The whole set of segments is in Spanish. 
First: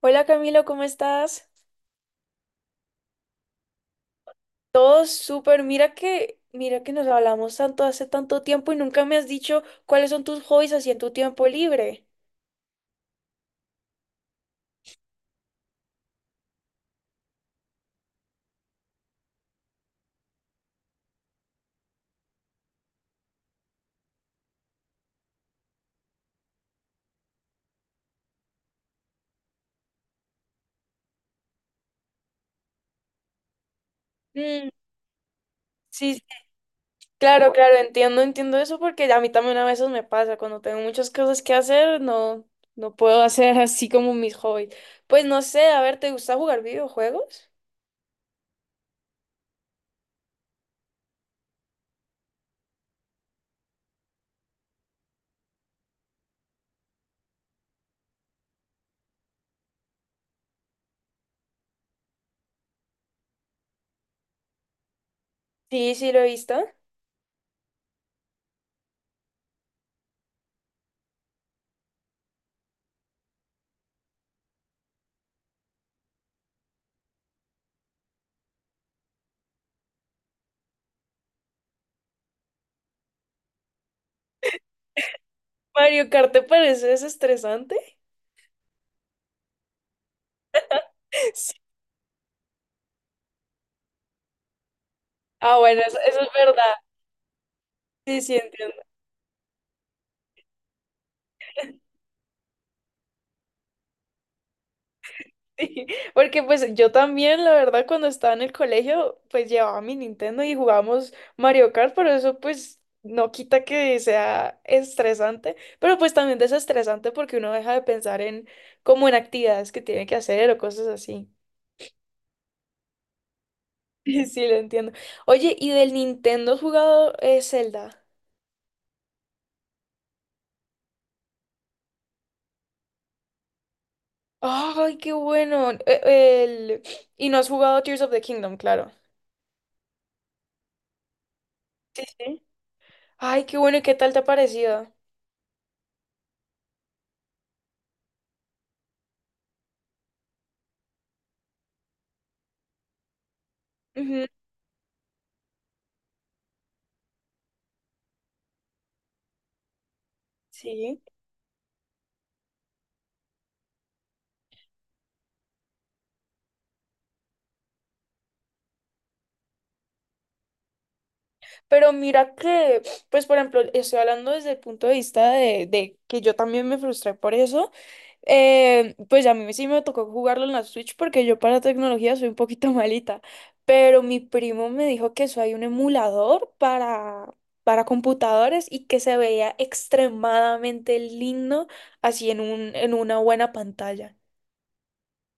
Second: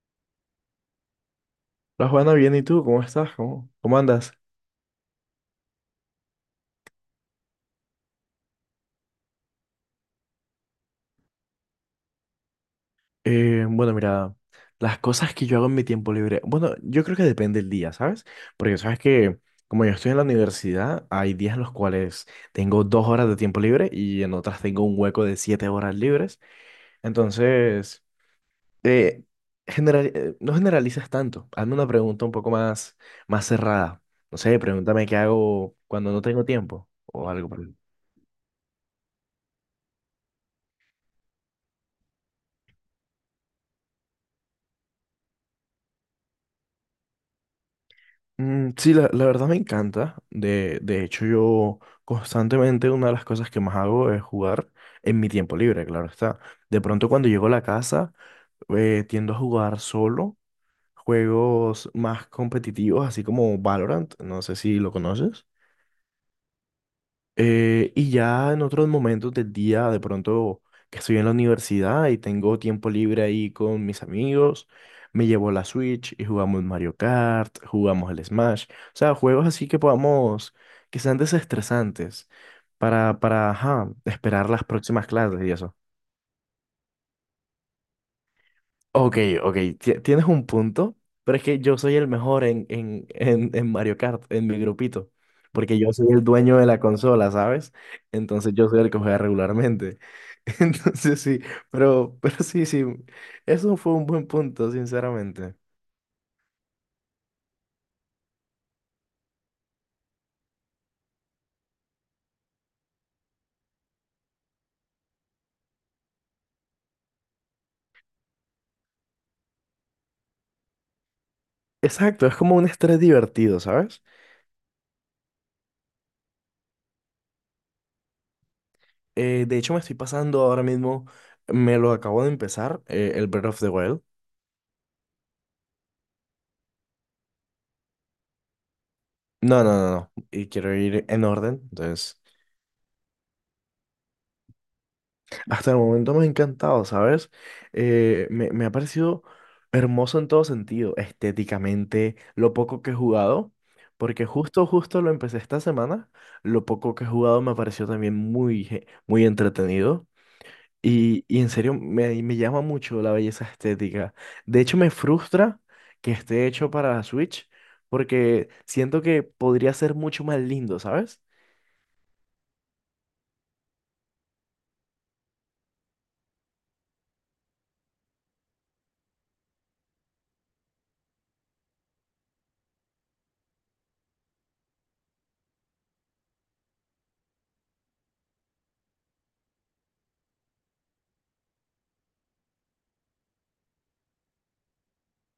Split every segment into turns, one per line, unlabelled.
Hola Camilo, ¿cómo estás?
Hola Juana, bien, ¿y tú? ¿Cómo estás? ¿Cómo andas?
Todo súper. Mira que nos hablamos tanto hace tanto tiempo y nunca me has dicho cuáles son tus hobbies así en tu tiempo libre.
Bueno, mira, las cosas que yo hago en mi tiempo libre, bueno, yo creo que depende del día, ¿sabes? Porque sabes que como yo estoy en la universidad, hay días en los cuales tengo dos horas de tiempo libre y en otras tengo un hueco de siete horas libres. Entonces, eh, general, no generalizas tanto. Hazme una pregunta un poco más, más cerrada. No sé,
Mm,
pregúntame qué hago cuando
sí,
no
sí,
tengo tiempo o algo.
claro, claro, entiendo eso porque a mí también a veces me pasa. Cuando tengo muchas cosas que hacer, no, no puedo hacer así como mis hobbies. Pues no sé, a ver, ¿te gusta jugar videojuegos?
Mm, sí, la verdad me encanta. De hecho, yo constantemente una de las cosas que más hago es jugar en mi tiempo libre, claro está. De pronto cuando llego a la casa, tiendo a jugar solo juegos más competitivos, así como Valorant, no sé si lo conoces.
Sí, sí, lo he visto.
Y ya en otros momentos del día, de pronto que estoy en la universidad y tengo tiempo libre ahí con mis amigos, me llevo la Switch y jugamos Mario Kart, jugamos el Smash, o sea, juegos así que podamos, que sean desestresantes para, ajá, esperar las próximas clases y eso.
Mario Kart, ¿te parece desestresante?
Ok, ok, tienes un punto, pero es
Sí.
que yo soy el mejor en Mario Kart, en mi grupito,
Ah,
porque
bueno,
yo
eso,
soy
eso
el
es
dueño
verdad.
de la consola, ¿sabes?
Sí, sí,
Entonces yo
entiendo.
soy el que juega regularmente. Entonces sí, pero sí, sí, eso fue un buen punto, sinceramente.
Sí, porque pues yo también, la verdad, cuando estaba en el colegio, pues llevaba mi Nintendo y jugábamos Mario Kart, pero eso pues no quita que sea estresante, pero pues también desestresante porque uno deja de pensar en como en actividades que tiene que hacer o cosas así.
Exacto, es como un estrés divertido, ¿sabes?
Sí, lo entiendo. Oye, ¿y del Nintendo has jugado Zelda?
De hecho, me estoy pasando ahora mismo, me lo acabo de empezar, el Breath of the Wild.
Ay, qué bueno. El- Y no has jugado Tears of the Kingdom, claro.
No, no, no, no, y quiero ir en orden,
Sí,
entonces...
sí. Ay, qué bueno, ¿y qué tal te ha parecido?
Hasta el momento me ha encantado, ¿sabes? Me ha parecido hermoso en todo sentido, estéticamente, lo poco que he jugado,
Ujú.
porque justo lo empecé esta semana, lo poco que he jugado me pareció también muy, muy entretenido
Sí.
y en serio me llama mucho la belleza estética. De hecho, me frustra que esté hecho para Switch, porque siento que podría ser mucho más lindo, ¿sabes?
Pero mira que, pues por ejemplo, estoy hablando desde el punto de vista de que yo también me frustré por eso. Pues a mí sí me tocó jugarlo en la Switch porque yo para tecnología soy un poquito malita. Pero mi primo me dijo que eso hay un emulador para computadores y que se veía extremadamente lindo así en un, en una buena pantalla.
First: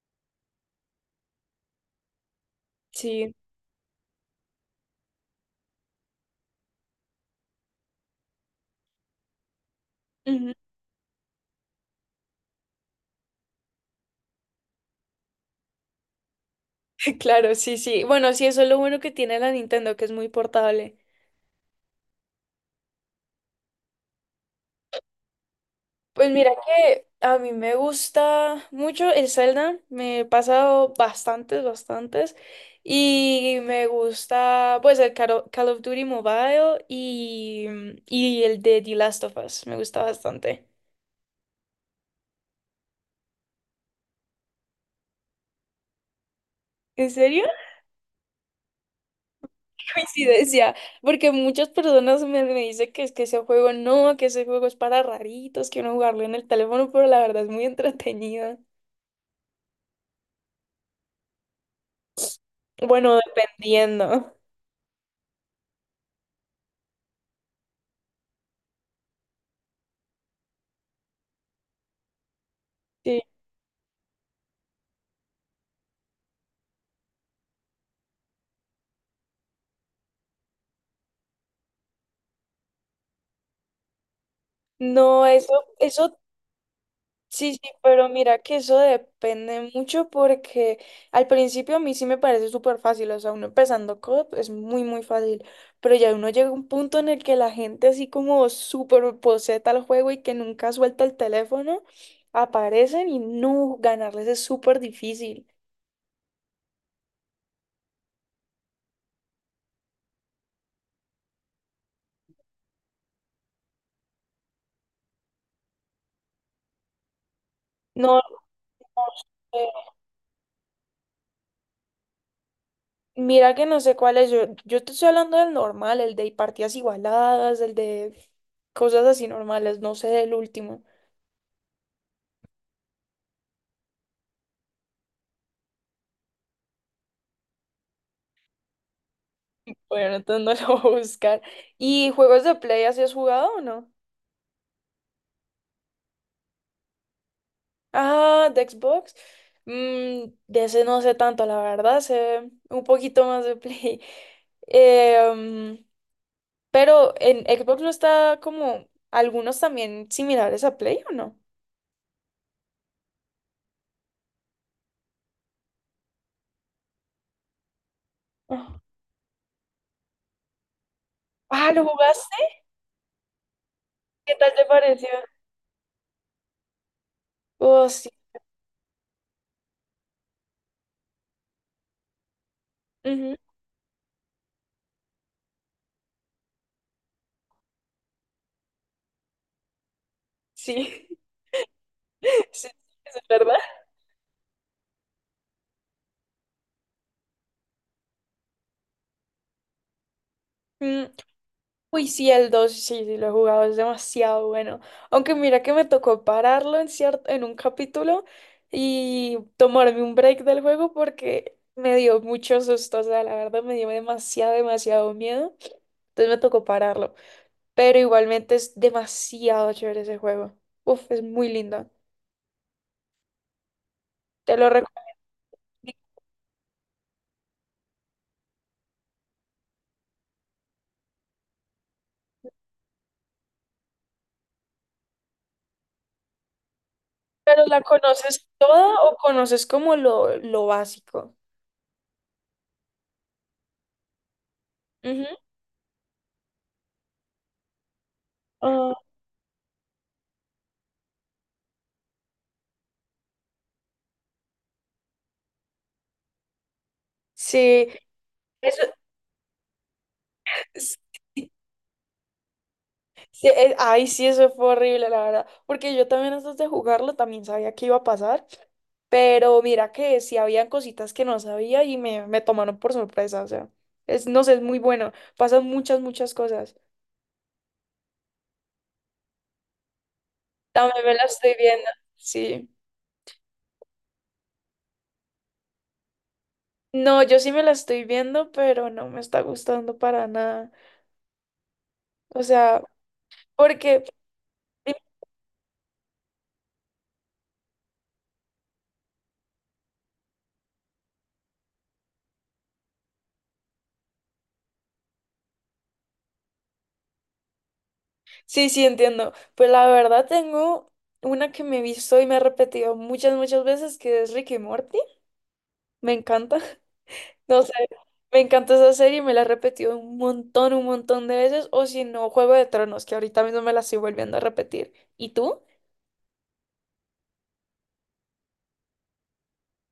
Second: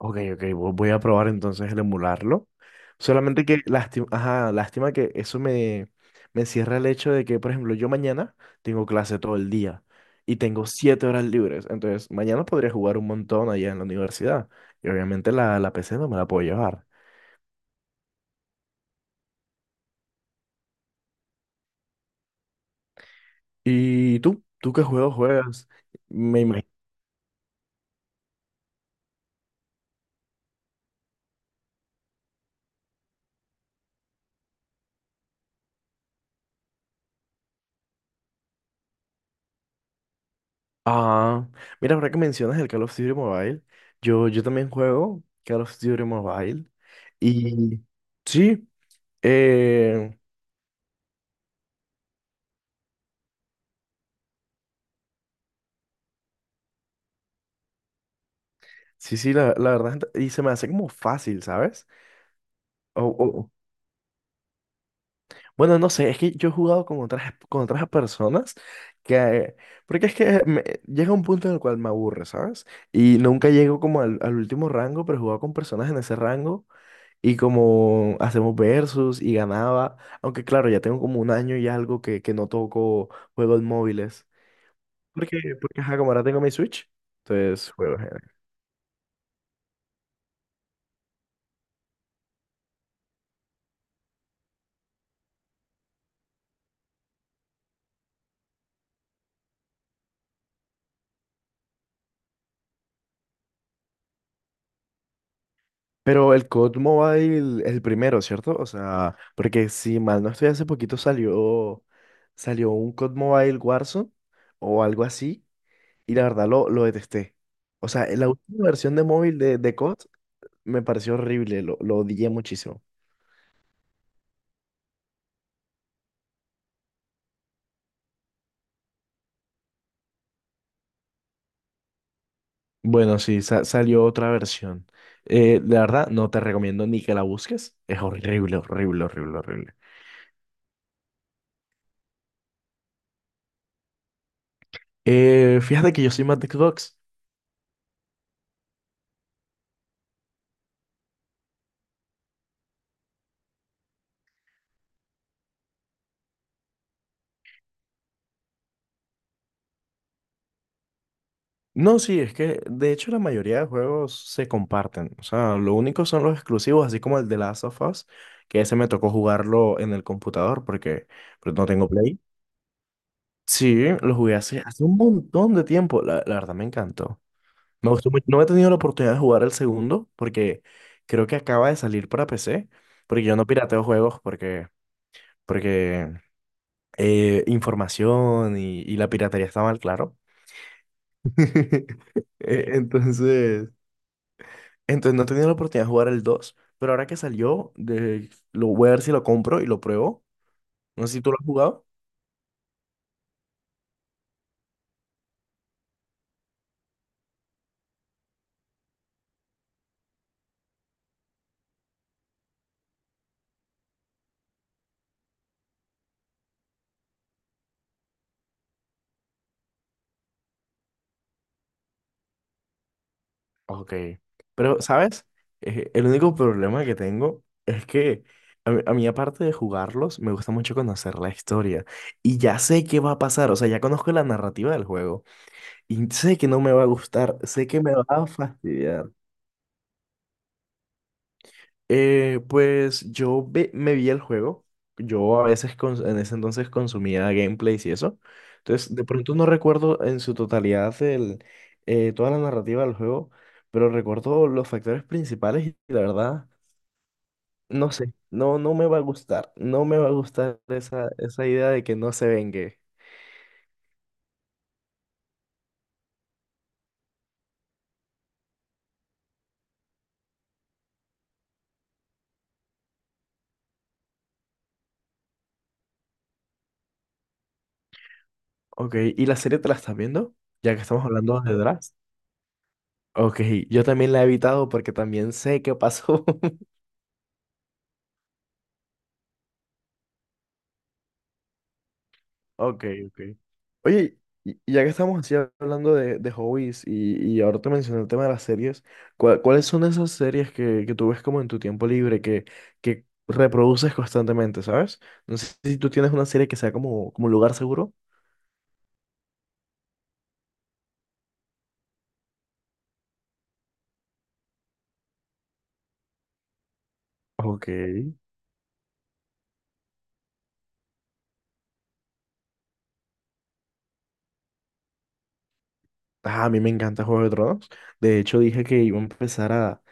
Ok, ok, voy a probar entonces el emularlo.
Sí.
Solamente que lástima, ajá, lástima que me cierra el hecho de que, por ejemplo, yo mañana tengo clase todo el día y
Ujú.
tengo siete horas libres. Entonces, mañana podría jugar un montón allá en la universidad. Y obviamente la PC no me la puedo llevar.
Claro, sí, sí. Bueno, sí, eso es lo bueno que tiene la Nintendo, que es muy portable.
¿Y tú? ¿Tú qué juegos juegas?
Pues
Me
mira
imagino.
que a mí me gusta mucho el Zelda, me he pasado bastantes, bastantes, y me gusta pues el Call of Duty Mobile y, mm, y el de The Last of Us, me gusta bastante.
Ah, mira, ahora que mencionas el Call of Duty Mobile, yo también juego Call of Duty Mobile.
¿En serio?
Y sí. eh,
Coincidencia, porque muchas personas me, me dicen que es que ese juego no, que ese juego es para raritos, que uno jugarlo en el teléfono, pero la verdad es muy entretenido.
Sí, sí, la verdad, y se me hace como fácil, ¿sabes? O,
Bueno,
o-
dependiendo.
bueno, no sé, es que yo he jugado con otras personas que, porque es que llega un punto en el cual me aburre, ¿sabes? Y
Sí.
nunca llego como al último rango, pero he jugado con personas en ese rango y como hacemos versus y ganaba, aunque claro, ya tengo como un año y algo que no toco juegos móviles,
No,
porque,
eso,
porque ajá, como
eso.
ahora tengo mi Switch,
Sí, sí,
entonces juego.
pero mira que eso depende mucho porque al principio a mí sí me parece súper fácil, o sea, uno empezando code es muy, muy fácil, pero ya uno llega a un punto en el que la gente así como súper poseta al juego y que nunca suelta el teléfono, aparecen y no, ganarles es súper difícil.
Pero el COD Mobile es el primero, ¿cierto? O sea, porque si mal no estoy, hace poquito salió, salió un COD Mobile Warzone o algo así, y la verdad lo detesté. O sea,
No, no
la última versión de móvil
sé,
de COD me pareció horrible, lo odié muchísimo.
mira que no sé cuál es, yo te estoy hablando del normal, el de partidas igualadas, el de cosas así normales, no sé del último.
Bueno, sí, salió otra versión. La verdad, no te recomiendo ni que la busques. Es horrible, horrible, horrible, horrible.
Bueno, entonces no lo voy a buscar. ¿Y juegos de Play así has jugado o no?
Fíjate que yo soy más de Xbox.
Ah, de Xbox. Mm, de ese no sé tanto, la verdad, sé un poquito más de Play. Eh, mm, pero en Xbox no está como algunos también similares a Play, ¿o no?
No, sí, es que de hecho la mayoría de juegos se comparten. O sea, lo único son los exclusivos, así como el de Last of Us, que ese
Ah.
me tocó jugarlo en el computador porque pues, no
Ah, ¿lo
tengo Play.
jugaste?
Sí, lo jugué
¿Qué tal
hace,
te
hace un
pareció?
montón de tiempo. La verdad me encantó.
Oh,
Me
sí.
gustó mucho. No he tenido la oportunidad de jugar el segundo porque creo que acaba de salir para PC. Porque
Ujú.
Yo no pirateo juegos porque, información y la piratería está mal, claro.
Sí,
Eh,
sí, eso es verdad.
Entonces. Entonces no he tenido la oportunidad de jugar el 2 pero ahora que salió, de, lo voy a ver si lo compro y lo pruebo.
Mm.
No sé si tú lo has jugado.
Uy, sí, el 2 sí, sí, lo he jugado, es demasiado bueno. Aunque mira que me tocó pararlo en cierto, en un capítulo y tomarme un break del juego porque me dio mucho susto, o sea, la verdad me dio demasiado, demasiado miedo. Entonces me tocó pararlo. Pero igualmente es demasiado chévere ese juego. Uf, es muy lindo.
Ok.
Te lo
Pero,
recomiendo.
¿sabes? El único problema que tengo es que a mí, aparte de jugarlos, me gusta mucho conocer la historia. Y ya sé qué va a pasar, o sea, ya conozco la narrativa del juego. Y sé que no me va a gustar,
¿Pero
sé que
la
me va a
conoces toda
fastidiar.
o conoces como lo básico?
Pues yo me vi el juego.
Ujú.
Yo a veces en ese entonces consumía gameplays y eso.
Ah,
Entonces, de pronto no recuerdo en su totalidad toda la narrativa del juego, pero recuerdo los factores principales y la verdad,
sí,
no sé, no
eso
me va a gustar. No me va a gustar
es.
esa idea de que no se vengue.
Sí, ay, sí, eso fue horrible, la verdad. Porque yo también antes de jugarlo también sabía que iba a pasar. Pero mira que sí habían cositas que no sabía y me tomaron por sorpresa. O sea, es, no sé, es muy bueno. Pasan muchas, muchas cosas.
Ok, ¿y la serie te la estás viendo? Ya que
También
estamos
me la
hablando de
estoy viendo.
Drax.
Sí.
Ok, yo también la he evitado porque también sé qué pasó.
No, yo sí me la estoy viendo, pero no me está gustando para nada. O sea,
Ok, ok.
porque...
Oye, y ya que estamos así hablando de hobbies y ahora te mencioné el tema de las series, ¿cuál- ¿cuáles son esas series que tú ves como en tu tiempo libre, que reproduces constantemente, ¿sabes? No sé si tú tienes una serie que sea como, como lugar seguro.
Sí, sí, entiendo. Pues la verdad tengo una que me he visto y me he repetido muchas, muchas veces, que es Ricky Morty. Me encanta. No
Ok.
sé, me encanta esa serie, me la he repetido un montón de veces, o si no, Juego de Tronos, que ahorita mismo me la estoy volviendo a repetir. ¿Y tú?
Ah, a mí me encanta Juego de Tronos. De hecho, dije que iba a empezar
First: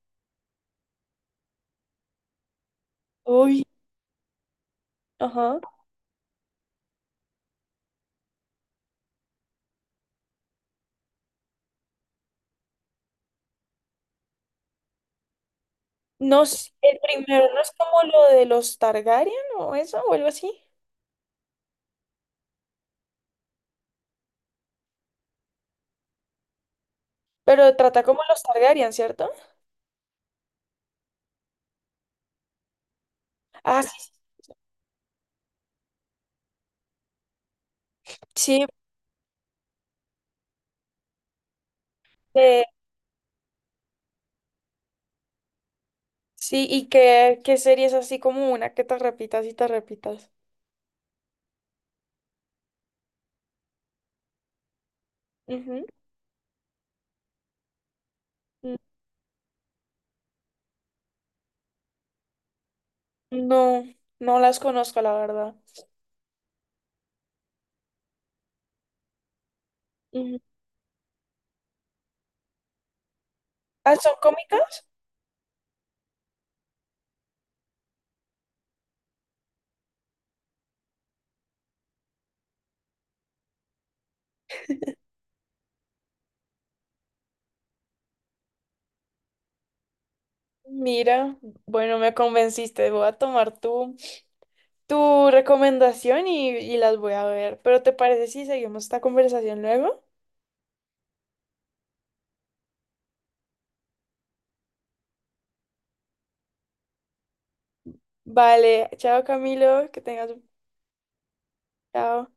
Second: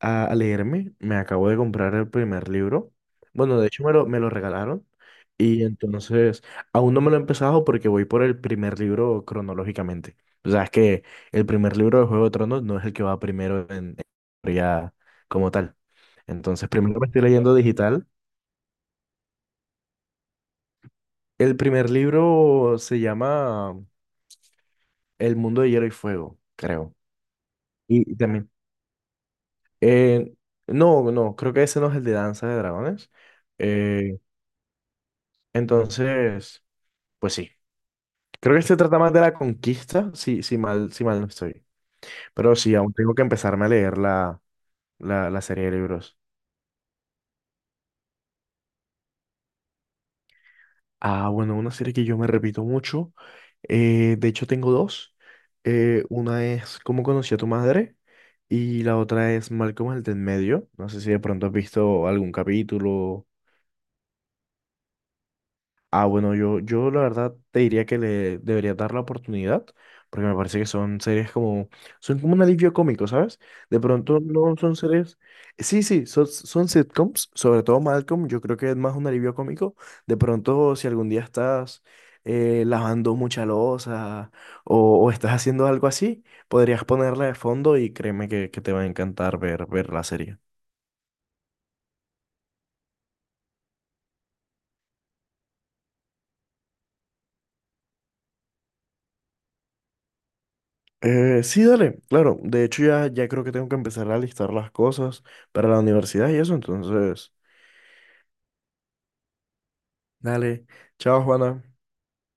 a leerme. Me acabo de comprar el primer libro. Bueno,
Uy,
de hecho me lo regalaron.
ajá.
Y entonces, aún no me lo he empezado porque voy por el primer libro cronológicamente. O sea, es que el primer libro de Juego de Tronos no es el que va primero en historia como tal.
No
Entonces,
sé, el
primero me estoy
primero
leyendo
no es como
digital.
lo de los Targaryen o eso, o algo así,
El primer libro se llama El mundo de hielo y fuego, creo.
pero trata
Y
como los
también
Targaryen, ¿cierto?
Eh, no, creo que ese no es el de Danza de Dragones.
Ah, sí,
Eh, entonces, pues sí. Creo que
sí,
este trata más de la conquista, si, si mal no estoy. Pero
eh,
sí, aún tengo que empezarme a leer la serie de libros.
sí, y qué, qué serie es así como una que te repitas y te repitas.
Ah, bueno, una serie que yo me repito mucho. De hecho, tengo dos.
Ujú.
Una es ¿Cómo conocí a tu madre?
N-
Y la otra es Malcolm el de en medio. No sé si de pronto has visto algún capítulo.
No, no las conozco, la verdad.
Ah, bueno, yo la verdad te diría que le debería dar la oportunidad, porque me
Ujú.
parece que son son como un alivio cómico, ¿sabes? De
Ah, son
pronto no
cómicas.
son series, sí, sí, son sitcoms, sobre todo Malcolm, yo creo que es más un alivio cómico. De pronto si algún día estás lavando mucha loza o estás haciendo algo así, podrías ponerla de fondo y créeme que te va a encantar ver la serie.
Mira, bueno, me convenciste. Voy a tomar tu, tu recomendación y las voy a ver. Pero ¿te parece si seguimos esta conversación luego?
Sí, dale, claro. De hecho, ya creo que tengo que empezar a listar las cosas para la universidad y eso. Entonces,
Vale, chao Camilo, que tengas... un...
dale. Chao, Juana.
Chao.